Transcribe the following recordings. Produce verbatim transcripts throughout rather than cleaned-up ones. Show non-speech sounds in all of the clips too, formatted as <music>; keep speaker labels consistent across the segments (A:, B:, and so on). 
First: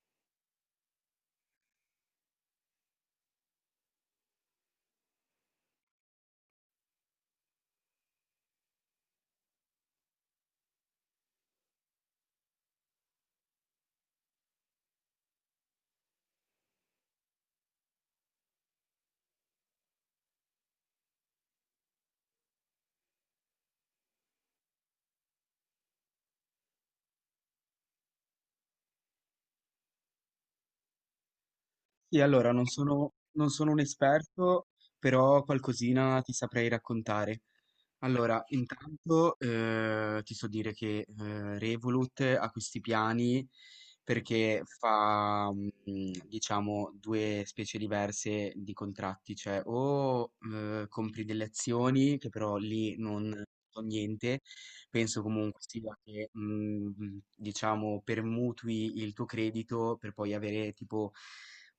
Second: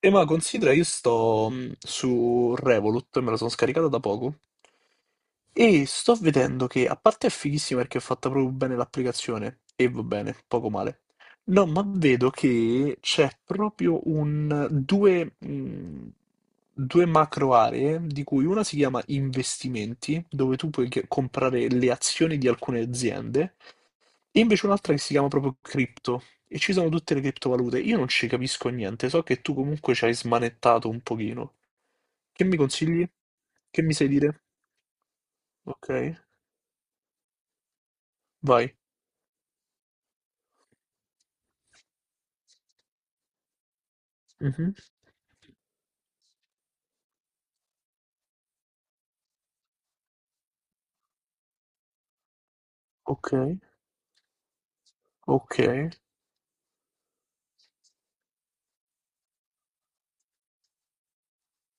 A: E ma considera, io sto mh, su Revolut, me la sono scaricata da poco, e sto vedendo che, a parte è fighissima perché è fatta proprio bene l'applicazione, e va bene, poco male. No, ma vedo che c'è proprio un... due, mh, due macro aree, di cui una si chiama investimenti, dove tu puoi che- comprare le azioni di alcune aziende, e invece un'altra che si chiama proprio cripto e ci sono tutte le criptovalute. Io non ci capisco niente, so che tu comunque ci hai smanettato un pochino.
B: Sì,
A: Che
B: allora
A: mi
B: non
A: consigli?
B: sono non sono un
A: Che mi sai dire?
B: esperto, però
A: Ok,
B: qualcosina ti saprei raccontare. Allora,
A: vai.
B: intanto eh, ti so dire che eh, Revolut ha questi piani perché
A: Mhm.
B: fa, mm, diciamo, due specie diverse di contratti, cioè o eh, compri delle azioni, che però lì
A: Ok,
B: non so niente, penso
A: ok,
B: comunque sia che, mm, mm, diciamo, permutui il tuo credito per poi avere tipo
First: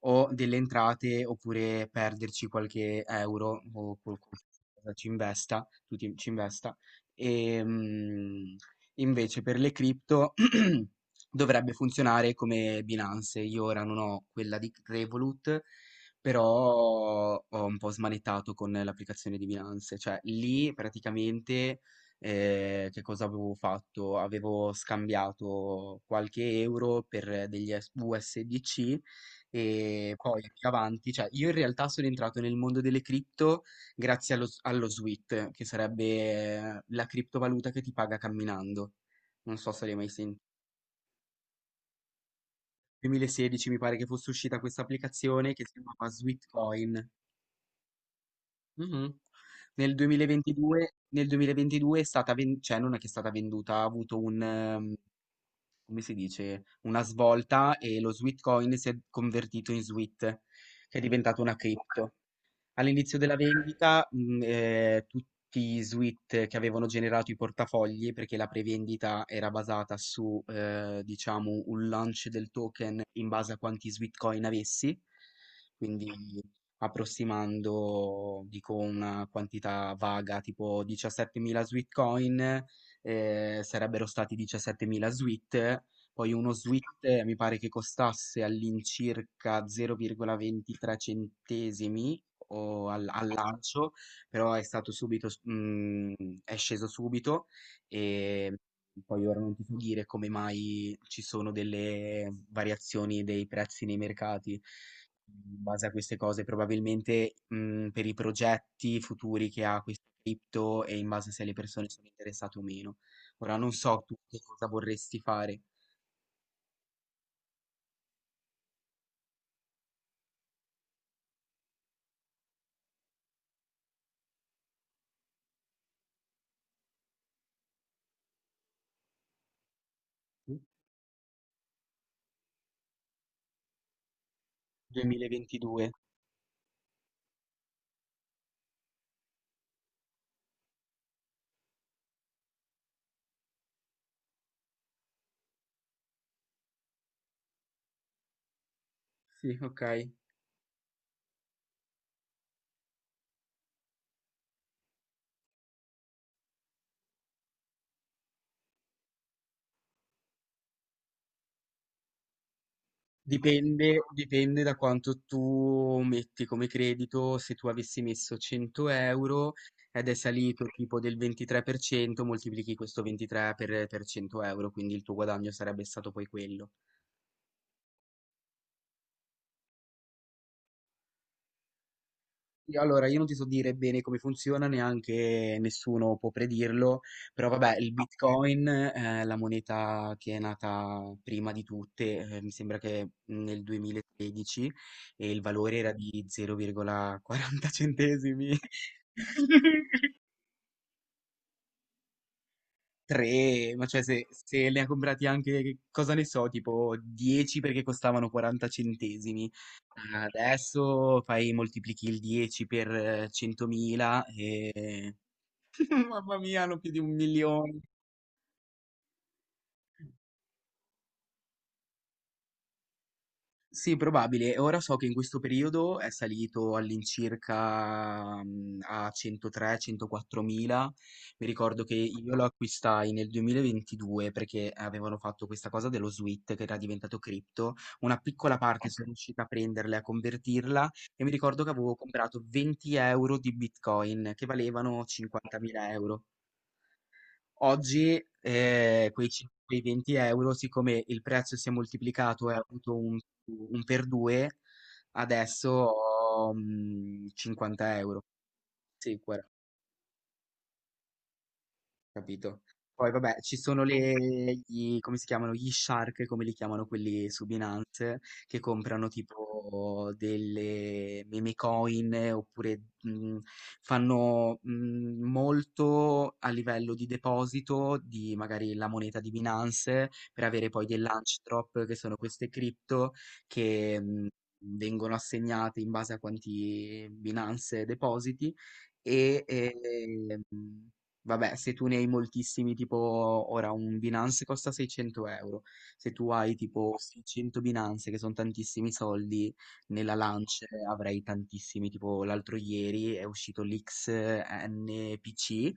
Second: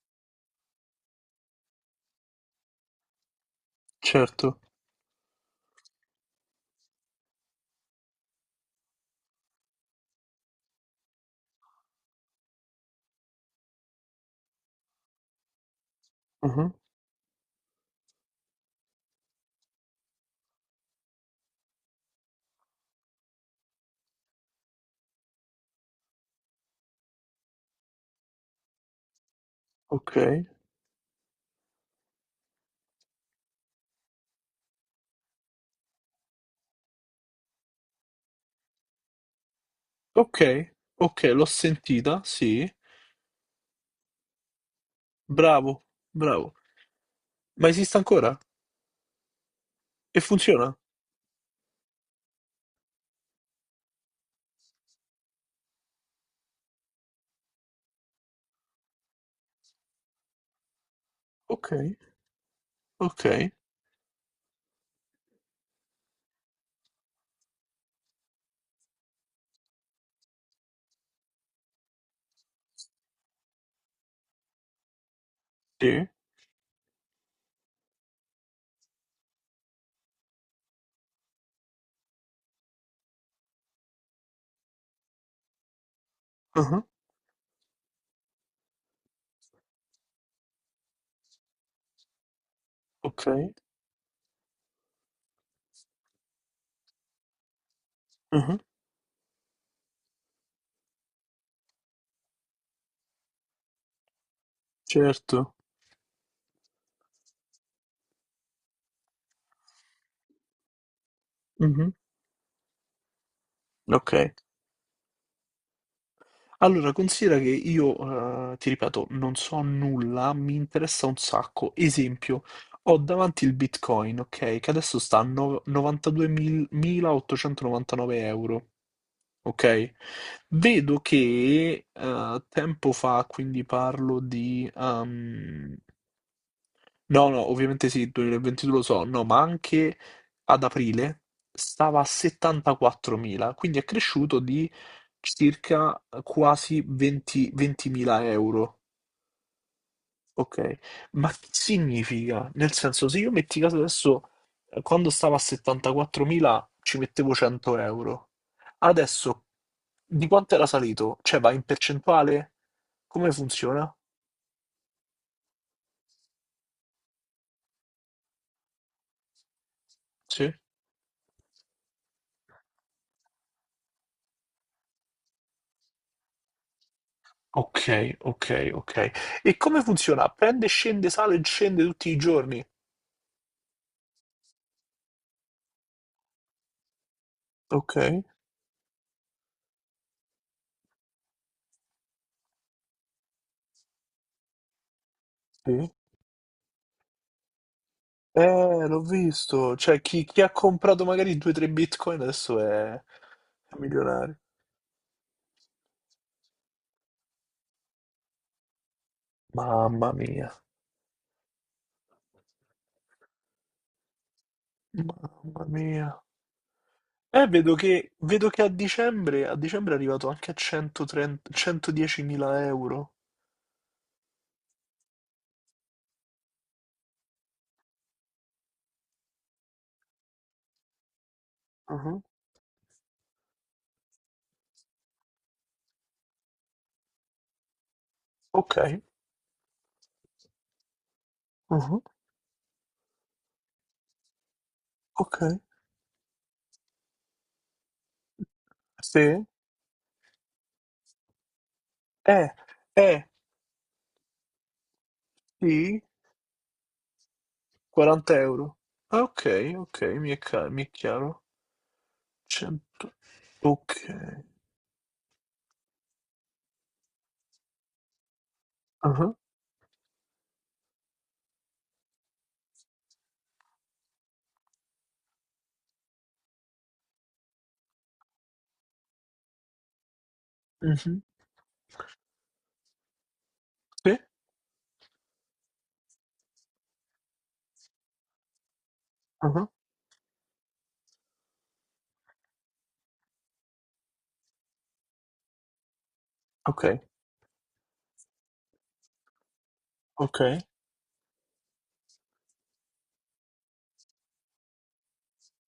B: o delle entrate oppure perderci qualche euro o qualcosa
A: certo.
B: ci investa, tu ti- ci investa. E, mh, invece per le cripto, <clears throat> dovrebbe funzionare come Binance. Io ora non ho quella di Revolut, però
A: Mhm.
B: ho un po' smanettato con l'applicazione di Binance. Cioè lì praticamente, eh, che cosa avevo fatto? Avevo scambiato qualche euro per degli S- U S D C e
A: Ok,
B: poi più avanti, cioè io in realtà sono entrato nel mondo delle cripto grazie allo, allo SWIFT, che sarebbe eh, la criptovaluta che ti paga camminando. Non so se l'hai mai
A: ok,
B: sentito.
A: ok, l'ho sentita, sì.
B: duemilasedici mi pare che fosse uscita questa applicazione che si
A: Bravo,
B: chiamava
A: bravo.
B: Sweetcoin.
A: Ma esiste ancora?
B: Mhm. Nel
A: E funziona?
B: 2022, nel 2022 è stata ven- cioè non è che è stata venduta, ha avuto un, ehm, come si dice, una svolta, e lo Sweetcoin si è convertito in Sweet, che è diventato una
A: Ok,
B: cripto. All'inizio
A: ok,
B: della vendita, mh, eh, tutti i suite che avevano generato i portafogli, perché la prevendita era basata su, eh, diciamo, un launch del token in base a quanti suite coin avessi, quindi
A: sì.
B: approssimando, dico, una quantità vaga, tipo diciassettemila suite coin, eh, sarebbero stati diciassettemila suite, poi uno
A: Mhm.
B: Sweet mi pare che costasse all'incirca zero virgola ventitré centesimi o al, al
A: Ok,
B: lancio, però è stato subito, s- mm, è sceso subito. E
A: mhm.
B: poi ora non ti so dire come mai ci sono delle variazioni dei prezzi nei mercati.
A: Certo.
B: In base a queste cose, probabilmente, mm, per i progetti futuri che ha questo cripto e in base se le persone
A: Mhm.
B: sono interessate o meno. Ora non so
A: Ok,
B: tu che cosa vorresti fare.
A: allora considera che io, eh, ti ripeto, non so nulla, mi interessa un sacco. Esempio, ho davanti il Bitcoin, ok, che adesso sta a no- novantaduemila ottocentonovantanove euro, ok? Vedo che eh, tempo fa, quindi parlo di ehm,
B: duemilaventidue.
A: No, no, ovviamente sì, il duemilaventidue lo so, no, ma anche ad aprile stava a settantaquattromila, quindi è cresciuto di circa quasi venti ventimila euro,
B: Sì, ok.
A: ok? Ma che significa? Nel senso, se io metti caso adesso, eh, quando stava a settantaquattromila ci mettevo cento euro, adesso di quanto era salito? Cioè va in percentuale? Come funziona?
B: Dipende, dipende da quanto tu metti come credito. Se tu avessi messo cento euro ed è
A: Sì?
B: salito tipo del ventitré per cento, moltiplichi questo ventitré per, per cento euro, quindi il tuo guadagno sarebbe stato poi quello.
A: Ok, ok, ok. E come funziona? Prende, scende, sale e scende tutti i giorni?
B: Sì, allora, io non ti so dire bene come funziona, neanche nessuno può predirlo, però vabbè, il ok.
A: Ok,
B: Bitcoin, eh, la moneta che è nata prima di tutte, eh, mi sembra che nel duemilatredici, e il valore era
A: sì.
B: di zero virgola quaranta centesimi,
A: Eh, l'ho visto.
B: <laughs>
A: Cioè, chi, chi ha comprato magari due o tre bitcoin adesso è
B: tre, ma cioè, se,
A: milionario.
B: se ne ha comprati anche, che cosa ne so, tipo dieci, perché costavano quaranta centesimi.
A: Mamma mia,
B: Adesso fai, moltiplichi il dieci per eh, centomila e...
A: mamma
B: <laughs>
A: mia.
B: Mamma mia, hanno più di un
A: Eh, vedo
B: milione.
A: che, vedo che a dicembre, a dicembre è arrivato anche a centotrenta, centodiecimila euro.
B: Sì, probabile. Ora so che in questo periodo è salito all'incirca, mm, a centotré a centoquattro mila. Mi ricordo che
A: Mhm.
B: io lo acquistai nel duemilaventidue perché avevano fatto questa cosa dello SWIT che era diventato cripto. Una piccola
A: Ok,
B: parte sono riuscita a prenderla e a convertirla, e mi ricordo che avevo
A: mhm,
B: comprato venti euro di Bitcoin che valevano
A: ok.
B: cinquantamila euro. Oggi, ehm, quei
A: Sì,
B: cin quei venti € siccome il prezzo si è
A: Eh,
B: moltiplicato e ha avuto un
A: eh,
B: un per due, adesso
A: sì,
B: ho, mhmm, cinquanta €.
A: quaranta euro.
B: Sì,
A: Ah,
B: guara
A: ok, ok, mi è, ca- mi è chiaro.
B: capito. Poi
A: cento,
B: vabbè, ci sono le
A: ok.
B: gli, come si chiamano? Gli shark, come li chiamano quelli su Binance, che comprano
A: Ah,
B: tipo delle meme coin, oppure mh, fanno mh, molto a livello di deposito di magari la moneta di Binance per avere poi dei
A: mhm,
B: launch drop, che sono queste cripto che
A: sì,
B: mh, vengono assegnate in base a quanti Binance depositi, e
A: ah,
B: ehm, vabbè, se tu ne hai moltissimi, tipo ora un Binance costa seicento euro, se tu hai
A: ok,
B: tipo seicento Binance, che sono tantissimi soldi, nella
A: ok,
B: Lance avrai tantissimi, tipo l'altro ieri è uscito l'X N P C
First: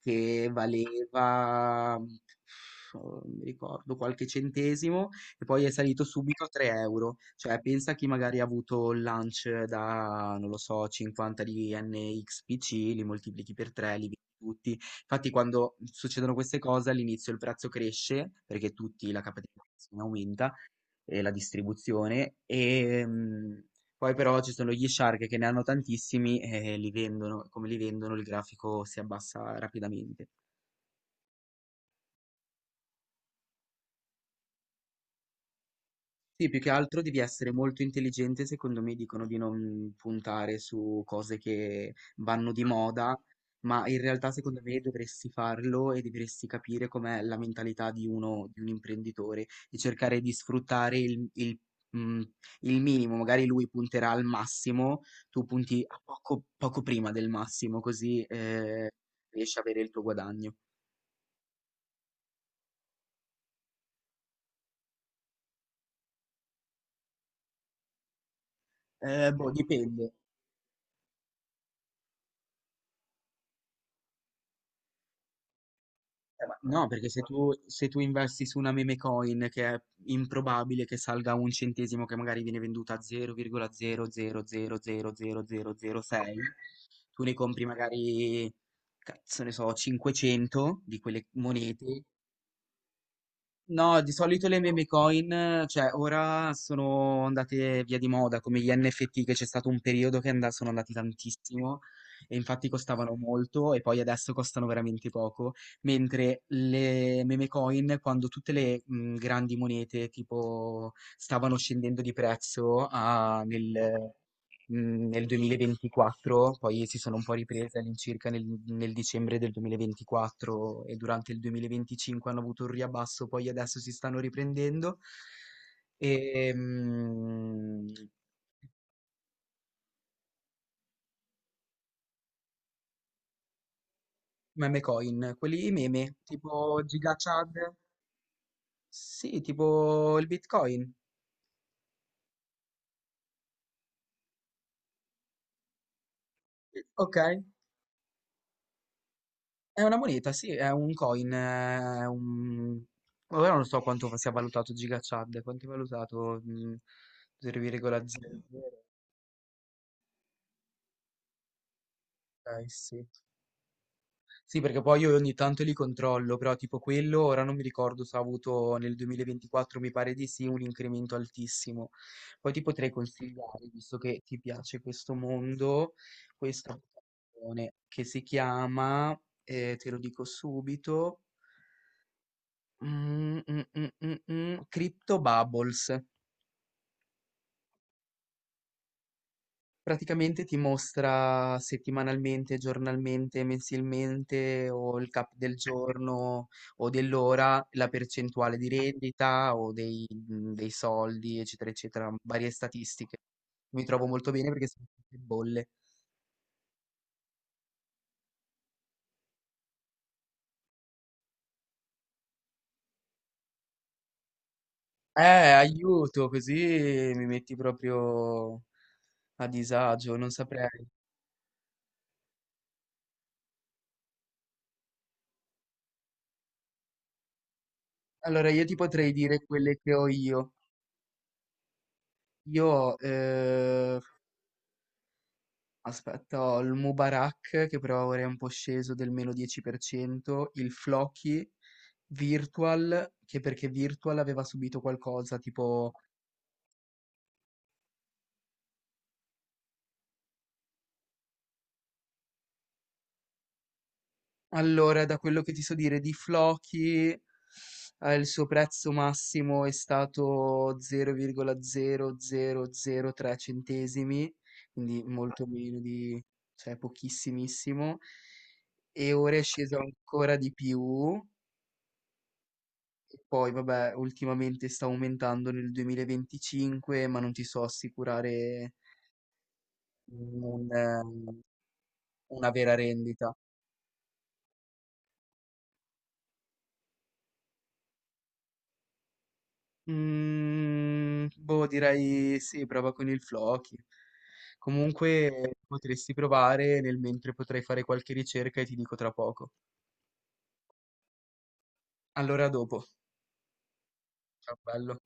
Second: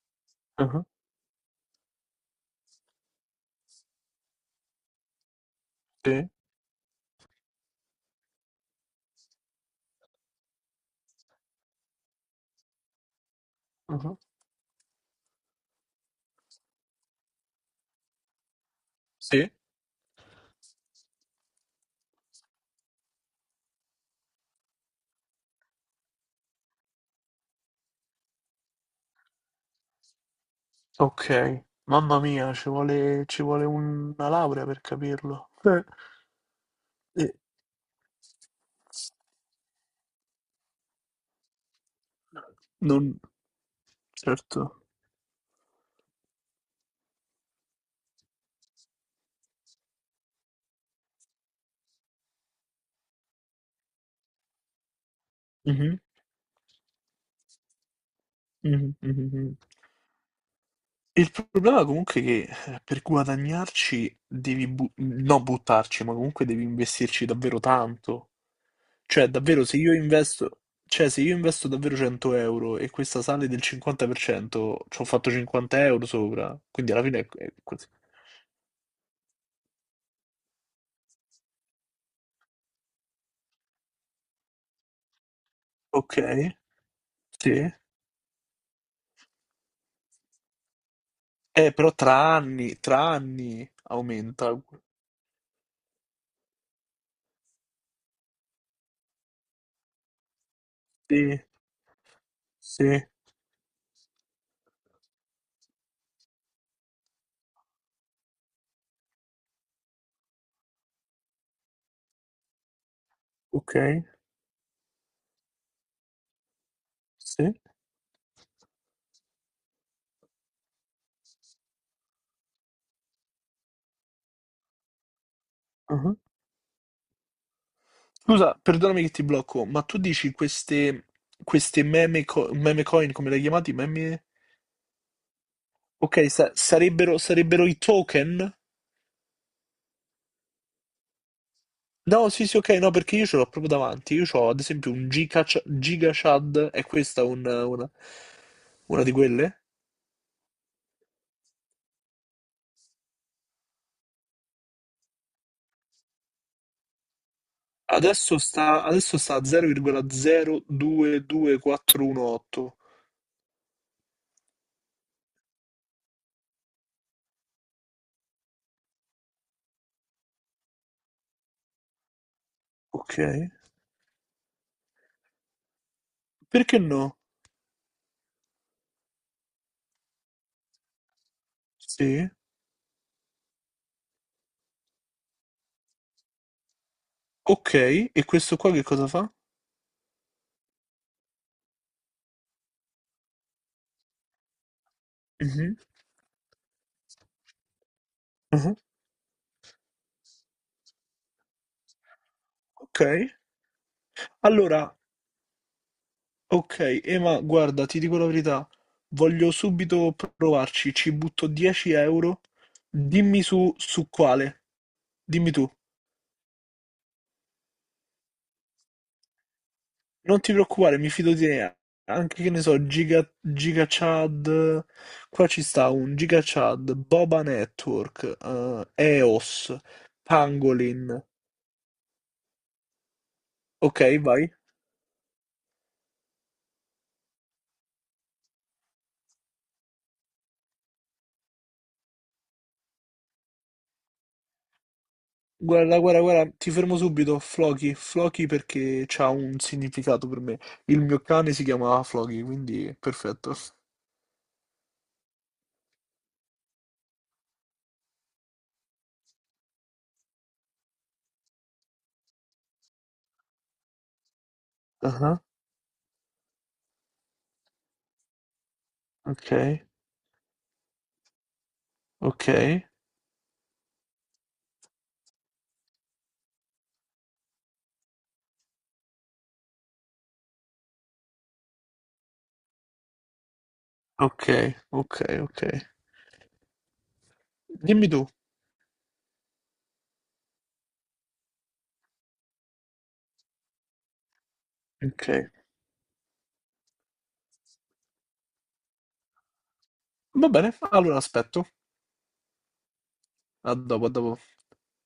B: che
A: ah,
B: valeva, pff, non mi ricordo, qualche centesimo, e poi è salito
A: sì,
B: subito a tre euro. Cioè, pensa chi magari ha avuto il launch da, non lo so, cinquanta di N X P C, li moltiplichi per tre, li vendi
A: ah,
B: tutti. Infatti, quando succedono queste cose, all'inizio il prezzo cresce perché tutti la
A: sì,
B: capitalizzazione aumenta, e la distribuzione e mm, poi però ci sono gli shark che ne hanno tantissimi e li vendono, come li vendono il grafico si abbassa rapidamente.
A: ok. Mamma mia, ci vuole, ci vuole una laurea per capirlo. Eh,
B: Sì, più che altro devi
A: eh,
B: essere molto intelligente. Secondo me dicono di non puntare su cose che vanno di
A: non,
B: moda, ma in realtà
A: certo.
B: secondo me dovresti farlo, e dovresti capire com'è la mentalità di uno, di un imprenditore, e cercare di sfruttare il, il, mm, il minimo. Magari lui punterà al massimo, tu punti
A: Mhm,
B: a poco, poco prima del massimo, così eh,
A: mhm, mhm, mhm.
B: riesci a avere il tuo guadagno.
A: Il problema comunque è che eh, per guadagnarci devi, bu- non buttarci, ma comunque devi investirci davvero tanto. Cioè,
B: Eh, boh,
A: davvero, se io
B: dipende.
A: investo, cioè, se io investo davvero cento euro e questa sale del cinquanta per cento, ci ho fatto cinquanta euro
B: Eh, ma
A: sopra,
B: no,
A: quindi alla
B: perché
A: fine
B: se
A: è,
B: tu,
A: è così.
B: se tu investi su una meme coin che è improbabile che salga a un centesimo, che magari viene venduta a
A: Ok,
B: zero virgola zero zero zero zero zero zero sei, tu ne compri
A: sì.
B: magari, cazzo ne so, cinquecento di quelle
A: Eh, però
B: monete.
A: tra anni, tra anni
B: No, di solito
A: aumenta.
B: le meme coin, cioè ora sono andate via di moda, come gli N F T, che c'è stato un periodo che and- sono andati
A: Sì,
B: tantissimo, e infatti
A: sì,
B: costavano molto e poi adesso costano veramente poco, mentre le meme coin, quando tutte le mh, grandi monete tipo stavano scendendo di prezzo, a- nel
A: ok,
B: mh, nel duemilaventiquattro, poi si sono un po'
A: sì.
B: riprese all'incirca nel, nel dicembre del duemilaventiquattro, e durante il duemilaventicinque hanno avuto un riabbasso, poi adesso si stanno riprendendo. E,
A: Mhm.
B: mh,
A: Scusa, perdonami che ti blocco, ma tu dici queste, queste meme, co- meme coin, come le hai chiamate? Meme...
B: meme coin, quelli meme,
A: Ok, sa-
B: tipo
A: sarebbero,
B: GigaChad,
A: sarebbero i token?
B: sì, tipo il Bitcoin.
A: No, sì, sì, ok, no, perché io ce l'ho proprio davanti. Io ho ad esempio un Giga, GigaChad, è
B: Ok,
A: questa un- una, una di quelle?
B: è una moneta, sì, è un coin, è un... Ora non so quanto sia valutato GigaChad, quanto è valutato? Mm,
A: Adesso
B: zero virgola zero.
A: sta, adesso sta a
B: Okay,
A: zero virgola zero due due quattro uno otto.
B: sì. Sì, perché poi io ogni tanto li controllo, però tipo quello ora non mi ricordo se ha avuto nel duemilaventiquattro, mi pare di sì, un incremento altissimo. Poi ti potrei
A: Ok.
B: consigliare, visto che ti piace questo mondo, questa
A: Perché no?
B: applicazione che si chiama, eh, te lo dico subito,
A: Sì.
B: mm, mm, mm, mm, mm, Crypto Bubbles.
A: Ok, e questo qua che cosa fa?
B: Praticamente ti mostra settimanalmente, giornalmente, mensilmente o il cap del
A: Mhm,
B: giorno o dell'ora, la percentuale di
A: mhm,
B: rendita o dei, mhmm, dei soldi, eccetera, eccetera, varie
A: ok.
B: statistiche. Mi trovo molto bene perché sono
A: Allora,
B: tutte bolle.
A: ok, Ema, guarda, ti dico la verità. Voglio subito provarci, ci butto dieci euro. Dimmi su, su quale.
B: Eh,
A: Dimmi tu.
B: aiuto, così mi metti proprio a disagio, non
A: Non ti
B: saprei.
A: preoccupare, mi fido di te. Anche che ne so, Giga, Giga Chad. Qua ci sta un Giga Chad, Boba Network,
B: Allora, io ti
A: eh,
B: potrei dire
A: eos,
B: quelle che ho io.
A: Pangolin.
B: Io ho, eh,
A: Ok, vai.
B: aspetta, ho il Mubarak che però ora è un po' sceso del meno dieci per cento, il Floki, Virtual, che perché Virtual aveva subito qualcosa, tipo...
A: Guarda, guarda, guarda, ti fermo subito. Floki, Floki perché c'ha un significato per me. Il mio cane si chiama Floki, quindi perfetto.
B: Allora, da quello che ti so dire di Floki, eh, il suo prezzo massimo è stato zero virgola zero zero zero tre centesimi, quindi
A: Ah,
B: molto meno di... cioè pochissimissimo, e ora è
A: ok,
B: sceso ancora di più.
A: ok,
B: Poi, vabbè, ultimamente sta aumentando nel duemilaventicinque, ma non ti so assicurare un, eh, una vera rendita.
A: ok, ok, ok. Dimmi tu.
B: Mm, boh, direi sì, prova con il Floki.
A: Ok.
B: Comunque potresti provare nel mentre, potrai fare qualche ricerca e ti dico tra poco.
A: Va bene, allora aspetto.
B: Allora, a dopo.
A: A dopo, a dopo.
B: Ciao, bello.